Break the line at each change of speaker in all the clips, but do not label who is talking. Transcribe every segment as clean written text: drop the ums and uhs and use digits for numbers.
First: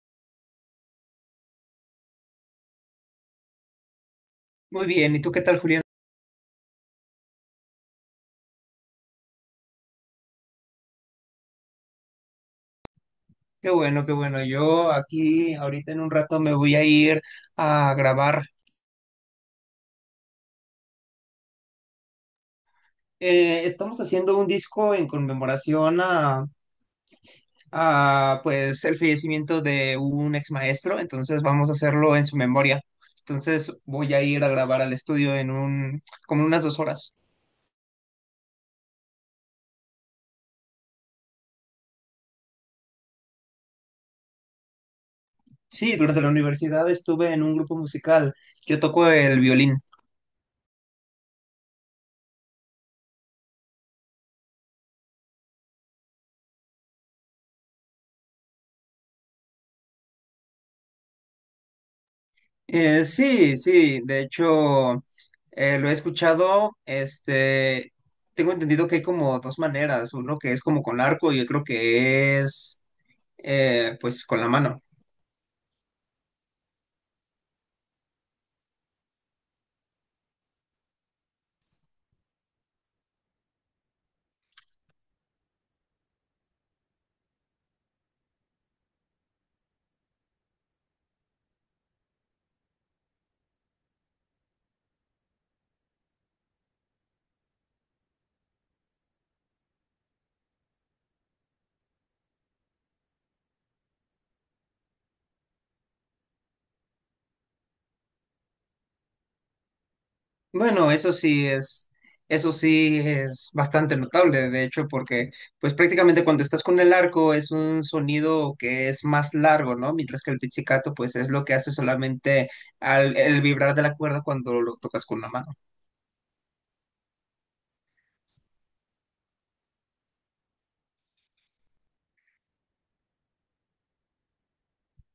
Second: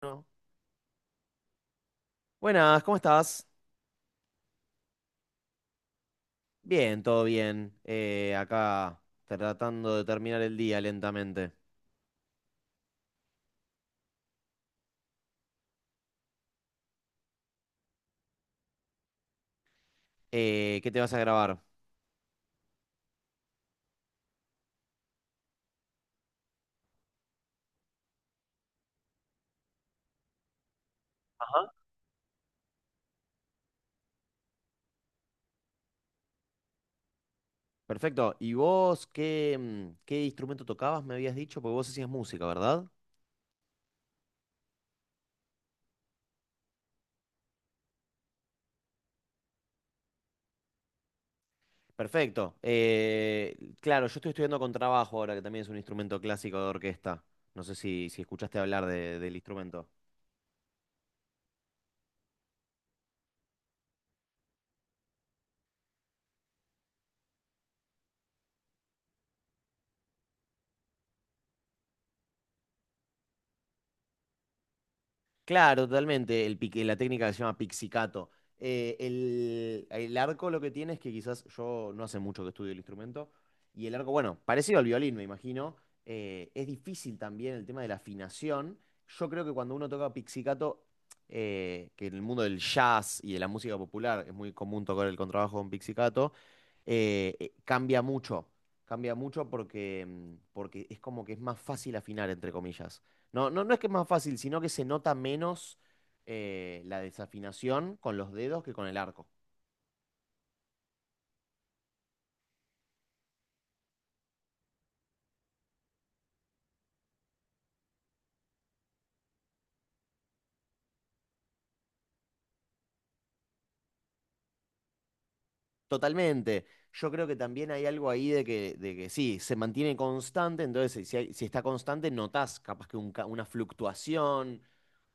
Bueno, Buenas, ¿cómo estás?
Muy bien, ¿y tú qué tal, Julián?
Bien, todo bien. Acá tratando de terminar el día lentamente.
Qué bueno, qué bueno. Yo aquí ahorita en un rato me voy a ir a grabar.
¿Qué te vas a grabar?
Estamos haciendo un disco en conmemoración a pues el fallecimiento de un ex maestro, entonces
Ajá.
vamos a hacerlo en su memoria. Entonces voy a ir a grabar al estudio en un, como unas 2 horas.
Perfecto. ¿Y vos qué instrumento tocabas? Me habías dicho, porque vos hacías música, ¿verdad?
Sí, durante la universidad estuve en un grupo musical. Yo toco el violín.
Perfecto. Claro, yo estoy estudiando contrabajo ahora, que también es un instrumento clásico de orquesta. No sé si escuchaste hablar del instrumento.
Sí, sí, de hecho lo he escuchado, este, tengo entendido que hay como dos maneras, uno que es como con arco y otro que es pues con la mano.
Claro, totalmente. El pique, la técnica que se llama pixicato. El arco lo que tiene es que quizás yo no hace mucho que estudio el instrumento. Y el arco, bueno, parecido al violín, me imagino. Es difícil también el tema de la afinación. Yo creo que cuando uno toca pixicato, que en el mundo del jazz y de la música popular es muy común tocar el contrabajo con pixicato, cambia mucho. Cambia mucho porque es como que es más fácil afinar, entre comillas. No, no, no es que es más fácil, sino que se nota menos la desafinación con los dedos que con el arco.
Bueno, eso sí es bastante notable, de hecho, porque pues prácticamente cuando estás con el arco es un sonido que es más largo, ¿no? Mientras que el pizzicato pues es lo que hace solamente al, el vibrar de la cuerda cuando lo tocas con la mano.
Totalmente. Yo creo que también hay algo ahí de que sí, se mantiene constante, entonces si está constante, notás capaz que una fluctuación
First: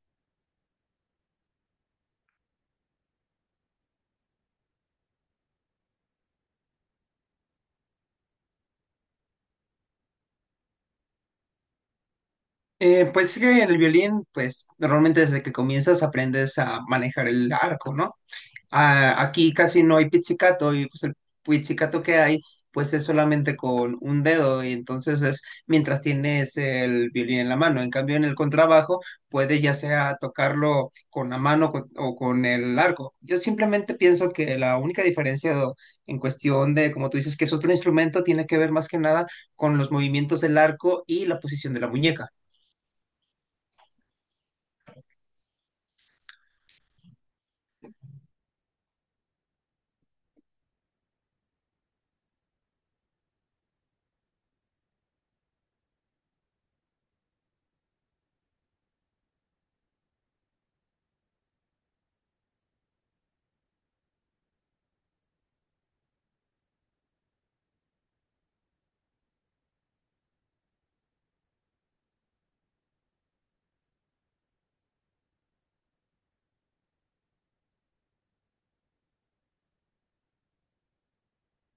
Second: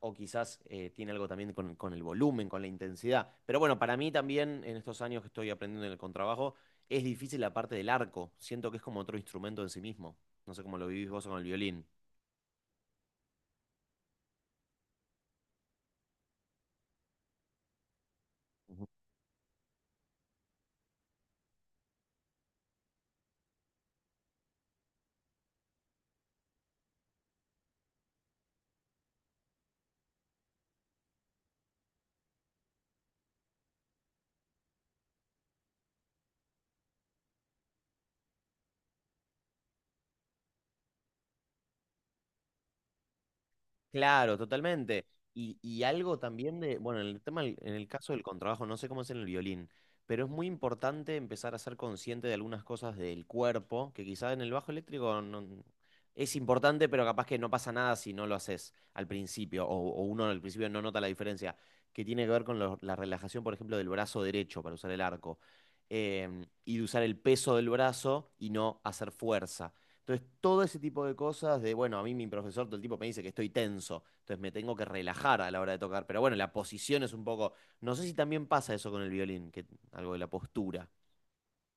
o quizás tiene algo también con el volumen, con la intensidad. Pero bueno, para mí también en estos años que estoy aprendiendo en el contrabajo, es difícil la parte del arco. Siento que es como otro instrumento en sí mismo. No sé cómo lo vivís vos con el violín.
Pues sí que el violín, pues normalmente desde que comienzas aprendes a manejar el arco, ¿no? Ah, aquí casi no hay pizzicato y pues el pizzicato que hay, pues es solamente con un dedo y entonces es mientras tienes el violín en la mano. En cambio, en el contrabajo puedes ya sea tocarlo con la mano o con el arco. Yo simplemente pienso que la única diferencia en cuestión de, como tú dices, que es otro instrumento, tiene que ver más que nada con los movimientos del arco y la posición de la muñeca.
Claro, totalmente. Y algo también de, bueno, en el tema, en el caso del contrabajo, no sé cómo es en el violín, pero es muy importante empezar a ser consciente de algunas cosas del cuerpo, que quizás en el bajo eléctrico es importante, pero capaz que no pasa nada si no lo haces al principio, o uno al principio no nota la diferencia, que tiene que ver con la relajación, por ejemplo, del brazo derecho para usar el arco, y de usar el peso del brazo y no hacer fuerza. Entonces, todo ese tipo de cosas de, bueno, a mí mi profesor todo el tiempo me dice que estoy tenso, entonces me tengo que relajar a la hora de tocar, pero bueno, la posición es un poco, no sé si también pasa eso con el violín, que algo de la postura.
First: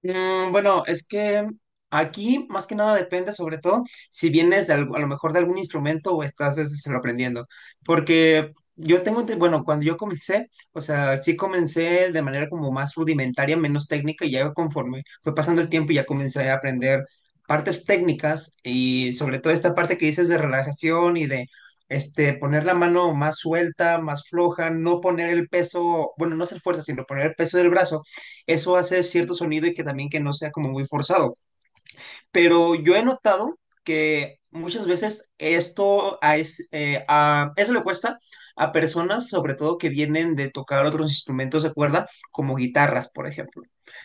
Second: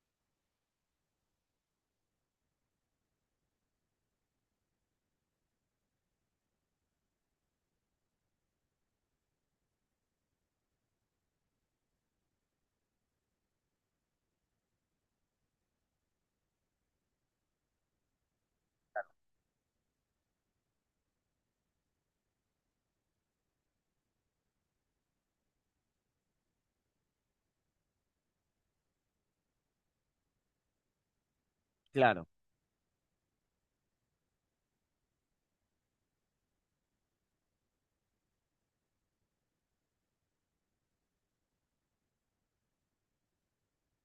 Bueno, es que aquí más que nada depende sobre todo si vienes de a lo mejor de algún instrumento o estás desde cero aprendiendo. Porque yo tengo, bueno, cuando yo comencé, o sea, sí comencé de manera como más rudimentaria, menos técnica y ya conforme fue pasando el tiempo ya comencé a aprender partes técnicas y sobre todo esta parte que dices de relajación y de... Este, poner la mano más suelta, más floja, no poner el peso, bueno, no hacer fuerza, sino poner el peso del brazo eso hace cierto sonido y que también que no sea como muy forzado.
Claro.
Pero yo he notado que muchas veces esto a, es- a- eso le cuesta a personas, sobre todo que vienen de tocar otros instrumentos de cuerda, como guitarras, por ejemplo.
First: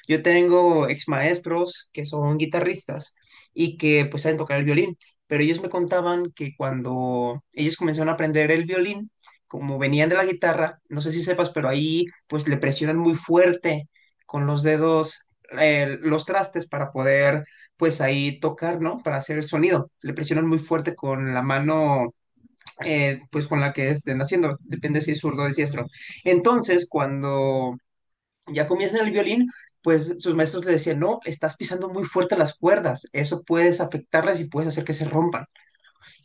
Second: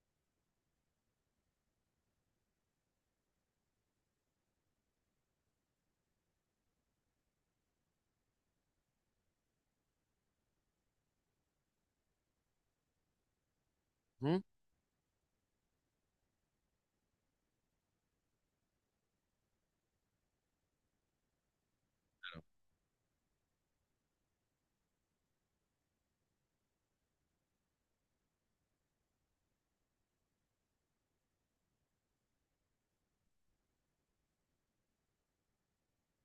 Yo tengo ex maestros que son guitarristas y que pues saben tocar el violín, pero ellos me contaban que cuando ellos comenzaron a aprender el violín, como venían de la guitarra, no sé si sepas, pero ahí pues le presionan muy fuerte
¿Mm?
con los dedos los trastes para poder pues ahí tocar, ¿no? Para hacer el sonido. Le presionan muy fuerte con la mano, pues con la que estén haciendo, depende si es zurdo o diestro. Entonces, cuando ya comienzan el violín, pues sus maestros le decían, no, estás pisando muy fuerte las cuerdas, eso puedes afectarlas y puedes hacer que se rompan.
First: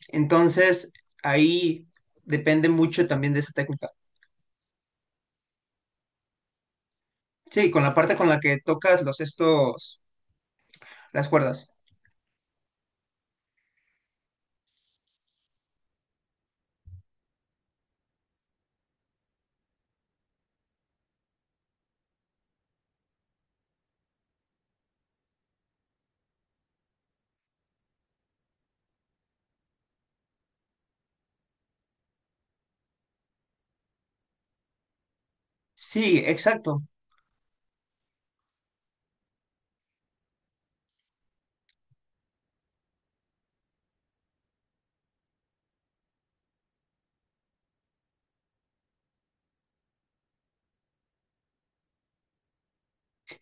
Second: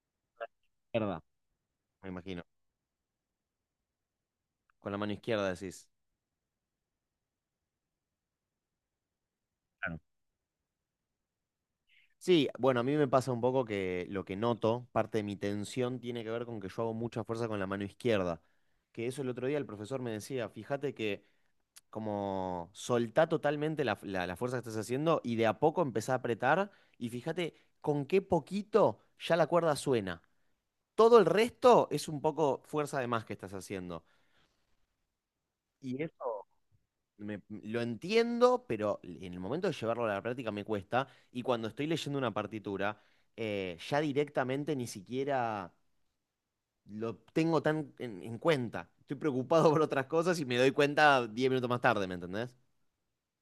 Entonces,
Verdad.
ahí
Me imagino.
depende mucho también de esa técnica.
Con la mano izquierda decís.
Sí, con la parte con la que tocas los
Claro.
estos, las cuerdas.
Sí, bueno, a mí me pasa un poco que lo que noto, parte de mi tensión tiene que ver con que yo hago mucha fuerza con la mano izquierda. Que eso el otro día el profesor me decía, fíjate que como soltá totalmente la fuerza que estás haciendo y de a poco empezá a apretar y fíjate con qué poquito ya la cuerda suena. Todo el resto es un poco fuerza de más que estás haciendo. Y
Sí,
eso
exacto.
lo entiendo, pero en el momento de llevarlo a la práctica me cuesta. Y cuando estoy leyendo una partitura, ya directamente ni siquiera lo tengo tan en cuenta. Estoy preocupado por otras cosas y me doy cuenta 10 minutos más tarde, ¿me entendés?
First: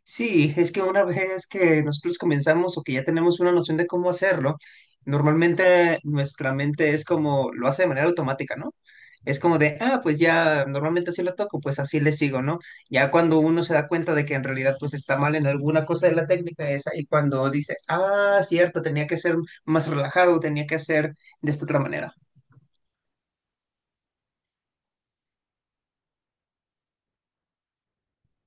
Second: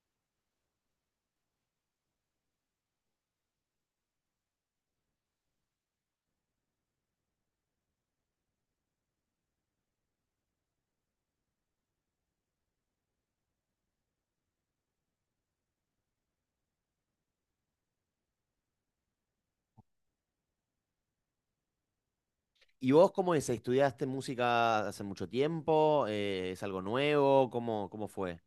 Sí, es que una vez que nosotros comenzamos o que ya tenemos una noción de cómo hacerlo, normalmente nuestra mente es como lo hace de manera automática, ¿no? Es como de, ah, pues ya normalmente así lo toco, pues así le sigo, ¿no? Ya cuando uno se da cuenta de que en realidad pues está mal en alguna cosa de la técnica esa y cuando dice, ah, cierto, tenía que ser más relajado, tenía que ser de esta otra manera.
¿Y vos cómo es? ¿Estudiaste música hace mucho tiempo? ¿Es algo nuevo? ¿Cómo fue?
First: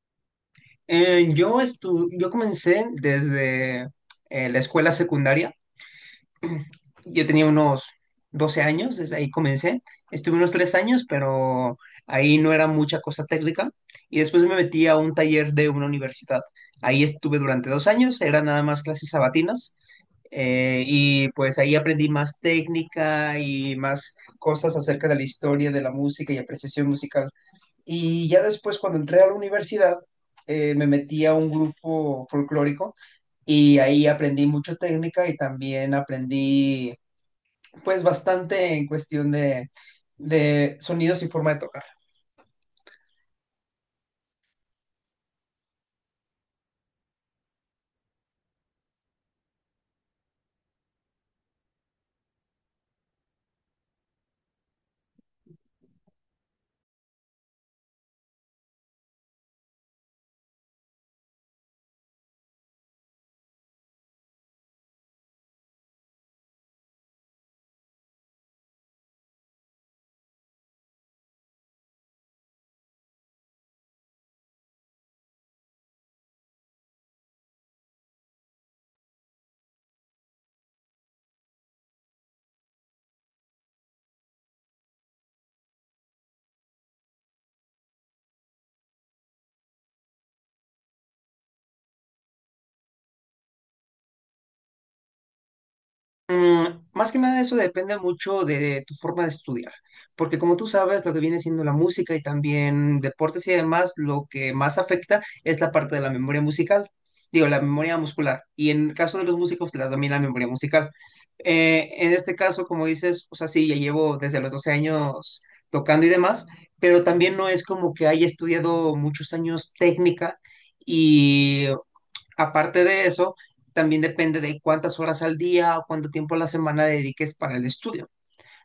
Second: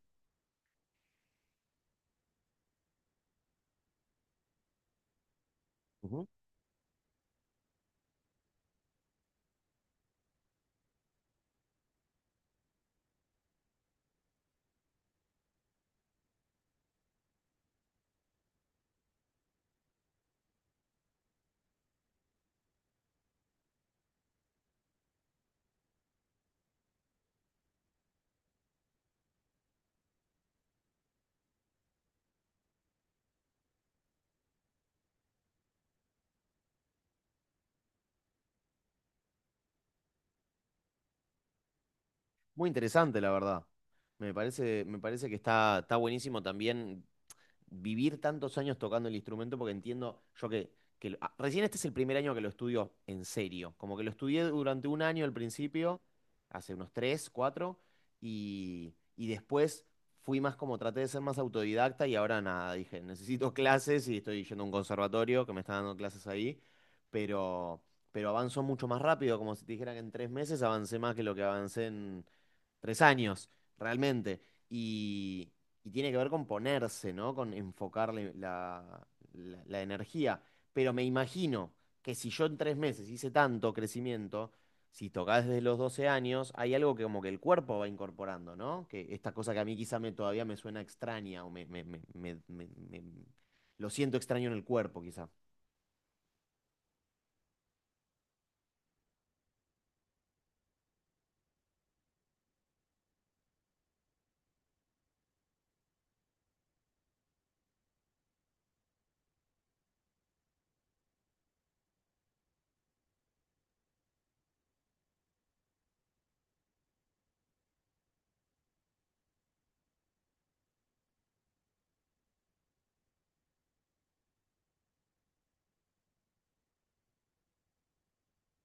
Yo comencé desde la escuela secundaria. Yo tenía unos 12 años, desde ahí comencé. Estuve unos 3 años, pero ahí no era mucha cosa técnica. Y después me metí a un taller de una universidad. Ahí estuve durante 2 años, eran nada más clases sabatinas. Y pues ahí aprendí más técnica y más cosas acerca de la historia de la música y apreciación musical. Y ya después, cuando entré a la universidad, me metí a un grupo folclórico y ahí aprendí mucho técnica y también aprendí pues bastante en cuestión de sonidos y forma de tocar.
Muy interesante, la verdad. Me parece que está buenísimo también vivir tantos años tocando el instrumento, porque entiendo yo que recién este es el primer año que lo estudio en serio. Como que lo estudié durante un año al principio, hace unos tres, cuatro, y después fui más como traté de ser más autodidacta y ahora nada, dije, necesito clases y estoy yendo a un conservatorio que me está dando clases ahí, pero, pero avanzó mucho más rápido, como si te dijera que en 3 meses avancé más que lo que avancé 3 años, realmente. Y, y tiene que ver con ponerse, ¿no? Con enfocarle la energía. Pero me imagino que si yo en 3 meses hice tanto crecimiento, si tocás desde los 12 años, hay algo que como que el cuerpo va incorporando, ¿no? Que esta cosa que a mí quizá todavía me suena extraña o me- me- me- me- me- lo siento extraño en el cuerpo, quizá.
Más que nada eso depende mucho de tu forma de estudiar, porque como tú sabes, lo que viene siendo la música y también deportes y demás, lo que más afecta es la parte de la memoria musical, digo, la memoria muscular, y en el caso de los músicos, la- también la memoria musical. En este caso, como dices, o sea, sí, ya llevo desde los 12 años tocando y demás, pero también no es como que haya estudiado muchos años técnica. y Aparte de eso, también depende de cuántas horas al día o cuánto tiempo a la semana dediques para el estudio.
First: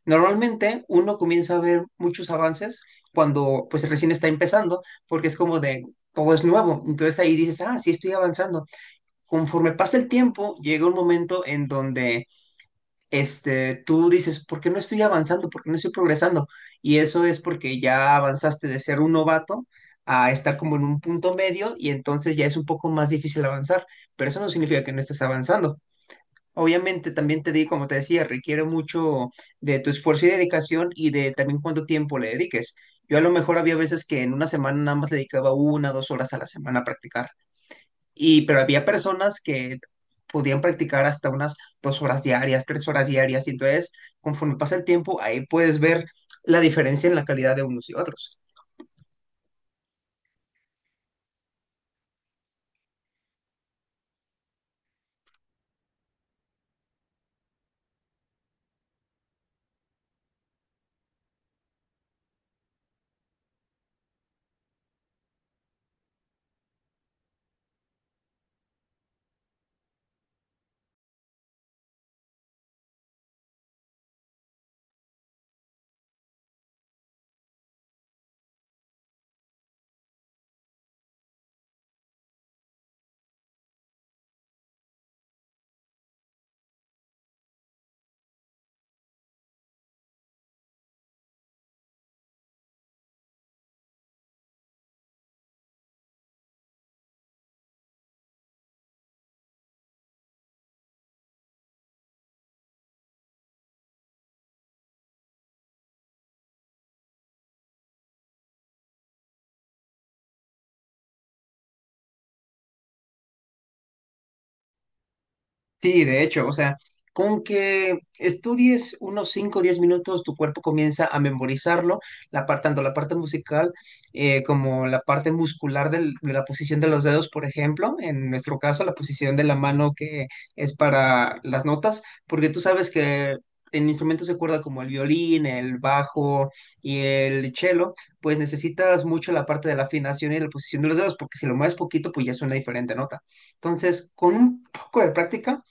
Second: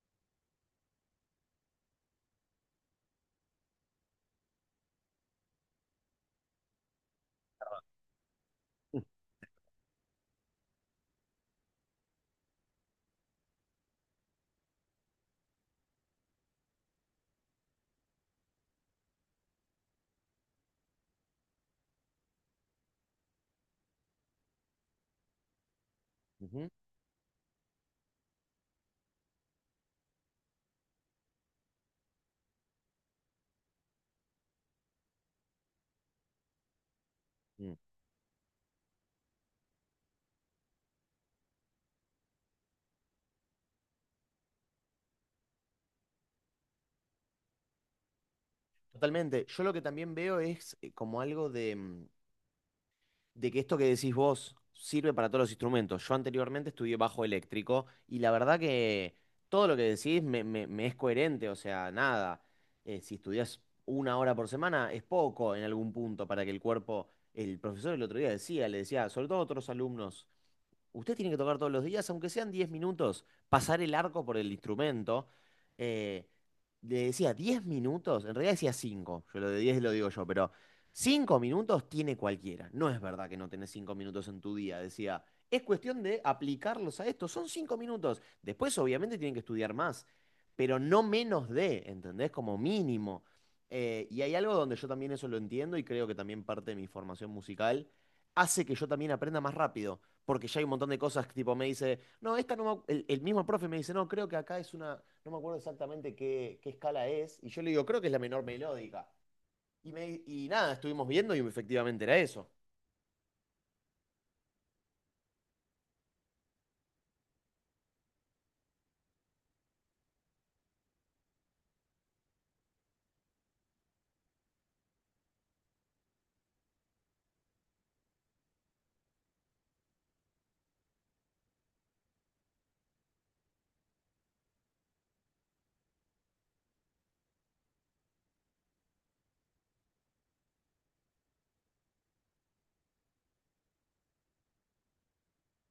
Normalmente uno comienza a ver muchos avances cuando pues recién está empezando, porque es como de todo es nuevo. Entonces ahí dices, ah, sí estoy avanzando. Conforme pasa el tiempo, llega un momento en donde este, tú dices, ¿por qué no estoy avanzando? ¿Por qué no estoy progresando? Y eso es porque ya avanzaste de ser un novato a estar como en un punto medio y entonces ya es un poco más difícil avanzar, pero eso no significa que no estés avanzando.
Ujú.
Obviamente también te di, como te decía, requiere mucho de tu esfuerzo y dedicación y de también cuánto tiempo le dediques. Yo a lo mejor había veces que en una semana nada más le dedicaba una, 2 horas a la semana a practicar.
Mm.
Y, pero había personas que podían practicar hasta unas 2 horas diarias, 3 horas diarias. Y entonces, conforme pasa el tiempo, ahí puedes ver la diferencia en la calidad de unos y otros.
Totalmente. Yo lo que también veo es como algo de que esto que decís vos sirve para todos los instrumentos. Yo anteriormente estudié bajo eléctrico y la verdad que todo lo que decís me es coherente, o sea, nada. Si estudias una hora por semana es poco en algún punto para que el cuerpo, el profesor el otro día le decía, sobre todo a otros alumnos, usted tiene que tocar todos los días, aunque sean 10 minutos, pasar el arco por el instrumento. Eh, Le decía 10 minutos, en realidad decía 5. Yo lo de 10 lo digo yo, pero 5 minutos tiene cualquiera. No es verdad que no tenés 5 minutos en tu día, decía. Es cuestión de aplicarlos a esto, son 5 minutos. Después obviamente tienen que estudiar más, pero no menos de, ¿entendés? Como mínimo. Y hay algo donde yo también eso lo entiendo y creo que también parte de mi formación musical hace que yo también aprenda más rápido porque ya hay un montón de cosas que tipo me dice, no, esta no me, ac-". El mismo profe me dice, no, creo que acá es una, no me acuerdo exactamente qué escala es, y yo le digo, creo que es la menor melódica. Y nada, estuvimos viendo y efectivamente era eso.
Sí, de hecho, o sea, con que estudies unos 5, o 10 minutos, tu cuerpo comienza a memorizarlo, la par- tanto la parte musical como la parte muscular del- de la posición de los dedos, por ejemplo, en nuestro caso, la posición de la mano que es para las notas, porque tú sabes que en instrumentos de cuerda como el violín, el bajo y el cello, pues necesitas mucho la parte de la afinación y la posición de los dedos, porque si lo mueves poquito, pues ya suena diferente nota. Entonces, con un poco de práctica,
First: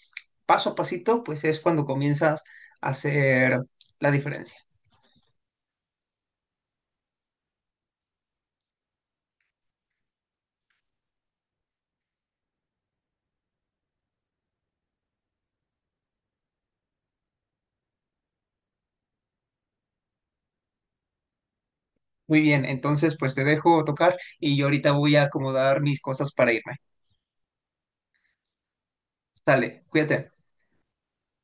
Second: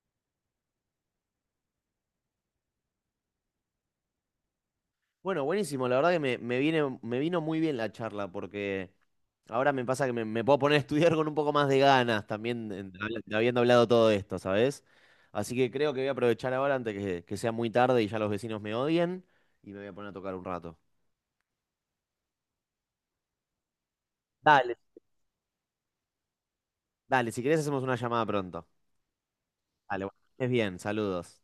paso a pasito, pues es cuando comienzas a hacer la diferencia.
Bueno, buenísimo, la verdad que me vino muy bien la charla, porque ahora me pasa que me puedo poner a estudiar con un poco más de ganas también, habiendo hablado todo esto, ¿sabes? Así que creo que voy a aprovechar ahora antes que sea muy tarde y ya los vecinos me odien, y me voy a poner a tocar un rato.
Muy bien, entonces pues te dejo tocar y yo
Dale,
ahorita voy a acomodar mis cosas para irme.
dale, si querés hacemos una llamada pronto.
Dale,
Dale, bueno,
cuídate.
que estés bien, saludos.